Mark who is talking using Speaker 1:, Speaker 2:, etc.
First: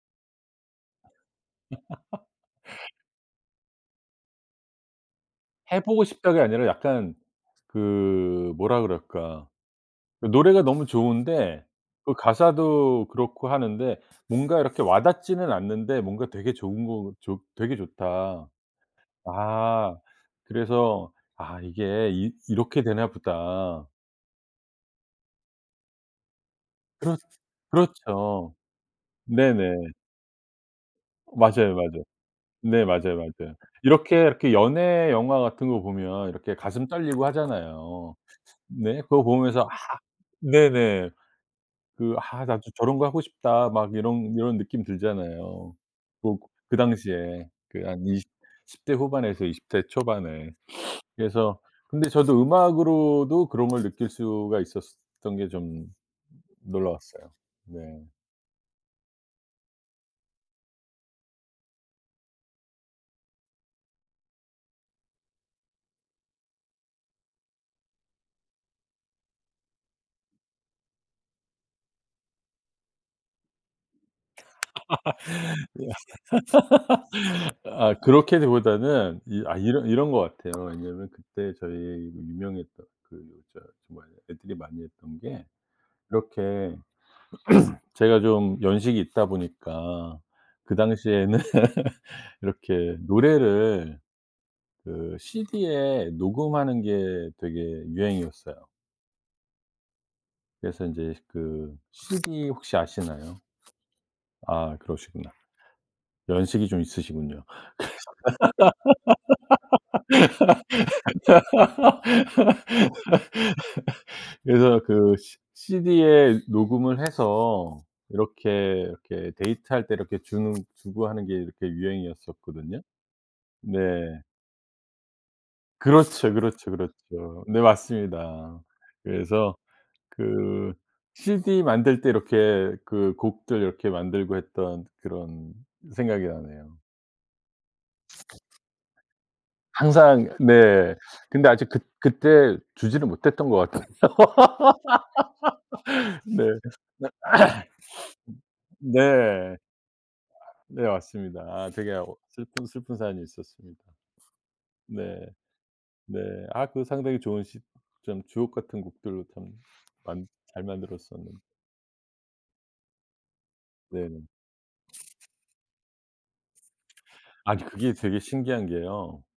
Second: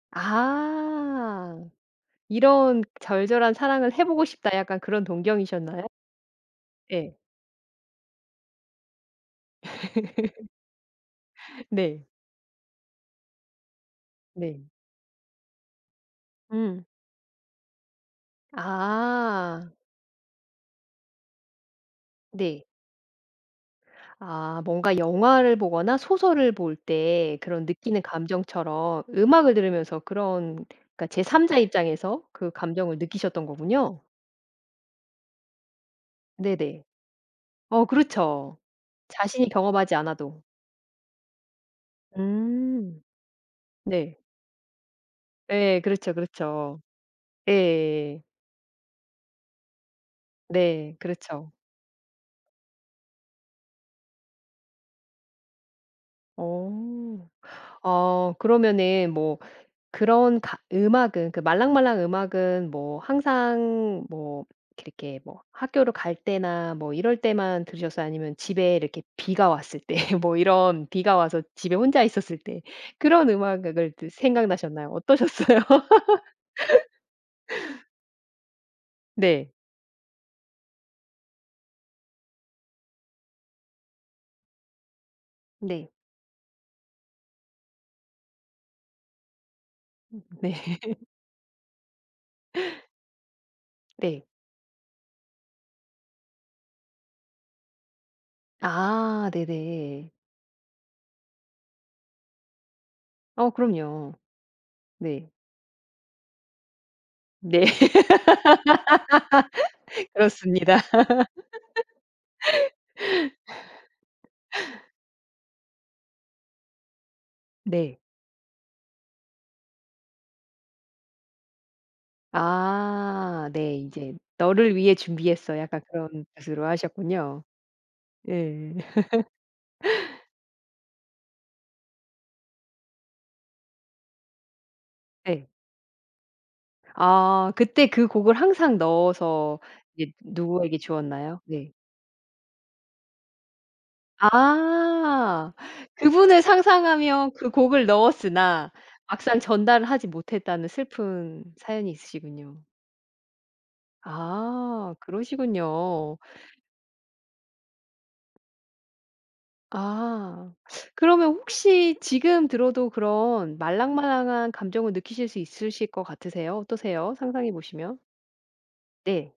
Speaker 1: 아. 이런 절절한 사랑을 해보고 싶다 약간 그런
Speaker 2: 해
Speaker 1: 동경이셨나요?
Speaker 2: 보고 싶다가 아니라 약간
Speaker 1: 예.
Speaker 2: 그 뭐라 그럴까. 그 노래가 너무 좋은데
Speaker 1: 네.
Speaker 2: 그 가사도 그렇고 하는데 뭔가
Speaker 1: 네.
Speaker 2: 이렇게 와닿지는 않는데 뭔가 되게
Speaker 1: 음.
Speaker 2: 좋은 거 좋 되게 좋다.
Speaker 1: 아.
Speaker 2: 아 그래서 아 이게 이
Speaker 1: 네.
Speaker 2: 이렇게 되나 보다.
Speaker 1: 아 뭔가 영화를 보거나 소설을 볼
Speaker 2: 그렇
Speaker 1: 때 그런 느끼는
Speaker 2: 그렇죠.
Speaker 1: 감정처럼 음악을
Speaker 2: 네네.
Speaker 1: 들으면서 그런 그러니까 제 3 자
Speaker 2: 맞아요, 맞아요.
Speaker 1: 입장에서 그
Speaker 2: 네
Speaker 1: 감정을
Speaker 2: 맞아요,
Speaker 1: 느끼셨던
Speaker 2: 맞아요.
Speaker 1: 거군요.
Speaker 2: 이렇게, 이렇게 연애 영화 같은 거 보면 이렇게
Speaker 1: 네네.
Speaker 2: 가슴 떨리고
Speaker 1: 어
Speaker 2: 하잖아요.
Speaker 1: 그렇죠.
Speaker 2: 네. 그거
Speaker 1: 자신이
Speaker 2: 보면서
Speaker 1: 경험하지 않아도.
Speaker 2: 네네. 그 '아 나도 저런
Speaker 1: 음.
Speaker 2: 거 하고 싶다.' 막
Speaker 1: 네.
Speaker 2: 이런 이런 느낌 들잖아요.
Speaker 1: 예 그렇죠,
Speaker 2: 뭐 그
Speaker 1: 그렇죠.
Speaker 2: 당시에 그 한 2
Speaker 1: 예예예.
Speaker 2: 10 대 후반에서 20 대 초반에.
Speaker 1: 네. 그렇죠.
Speaker 2: 그래서 근데 저도 음악으로도 그런 걸 느낄 수가 있었던 게 좀
Speaker 1: 어.
Speaker 2: 놀라웠어요. 네.
Speaker 1: 아 그러면은 뭐 그런 가 음악은 그러니까 말랑말랑 음악은 뭐 항상 뭐 이렇게 뭐 학교를 갈 때나 뭐 이럴 때만 들으셨어요? 아니면 집에 이렇게 비가 왔을 때 뭐 이런 비가 와서 집에 혼자 있었을 때 그런 음악 악을 그 생각나셨나요? 어떠셨어요?
Speaker 2: 아 그렇기보다는 이
Speaker 1: 네.
Speaker 2: 아 이런 이런 것 같아요. 왜냐하면 그때 저희 유명했던 그 저 뭐야 애들이 많이 했던 게
Speaker 1: 네.
Speaker 2: 이렇게 제가 좀 연식이 있다 보니까
Speaker 1: 네.
Speaker 2: 그 당시에는 이렇게 노래를
Speaker 1: 네.
Speaker 2: 그 CD에 녹음하는 게 되게 유행이었어요.
Speaker 1: 아 네네.
Speaker 2: 그래서 이제 그 CD 혹시 아시나요?
Speaker 1: 어 그럼요.
Speaker 2: 아
Speaker 1: 네.
Speaker 2: 그러시구나. 연식이 좀 있으시군요.
Speaker 1: 네. 그렇습니다.
Speaker 2: 그래서 그래서 그 시 시디에 녹음을 해서
Speaker 1: 네.
Speaker 2: 이렇게, 이렇게 데이트할 때 이렇게 주는 주고 하는 게 이렇게 유행이었었거든요.
Speaker 1: 아 네.
Speaker 2: 네.
Speaker 1: 이제 "너를 위해 준비했어." 약간 그런
Speaker 2: 그렇죠,
Speaker 1: 뜻으로
Speaker 2: 그렇죠,
Speaker 1: 하셨군요.
Speaker 2: 그렇죠. 네 맞습니다.
Speaker 1: 예.
Speaker 2: 그래서 그 CD 만들 때 이렇게 그 곡들 이렇게 만들고 했던
Speaker 1: 네.
Speaker 2: 그런 생각이 나네요.
Speaker 1: 아 그때 그 곡을 항상 넣어서 이게
Speaker 2: 항상
Speaker 1: 누구에게
Speaker 2: 네
Speaker 1: 주었나요?
Speaker 2: 근데 아직
Speaker 1: 네.
Speaker 2: 그 그때 주지는 못했던 것 같아요.
Speaker 1: 아 그분을
Speaker 2: 네.
Speaker 1: 상상하며 그 곡을 넣었으나 막상
Speaker 2: 네.
Speaker 1: 전달을 하지 못했다는
Speaker 2: 네 맞습니다.
Speaker 1: 슬픈
Speaker 2: 아
Speaker 1: 사연이
Speaker 2: 되게 어
Speaker 1: 있으시군요.
Speaker 2: 슬픈 슬픈 사연이 있었습니다.
Speaker 1: 아
Speaker 2: 네.
Speaker 1: 그러시군요.
Speaker 2: 네. 아 그 상당히 좋은 시 좀 주옥같은 곡들 참 만
Speaker 1: 아.
Speaker 2: 잘
Speaker 1: 그러면
Speaker 2: 만들었었는데
Speaker 1: 혹시 지금 들어도 그런
Speaker 2: 네.
Speaker 1: 말랑말랑한 감정을 느끼실 수 있으실 것 같으세요? 어떠세요? 상상해
Speaker 2: 아니 그게
Speaker 1: 보시면?
Speaker 2: 되게 신기한 게요.
Speaker 1: 네.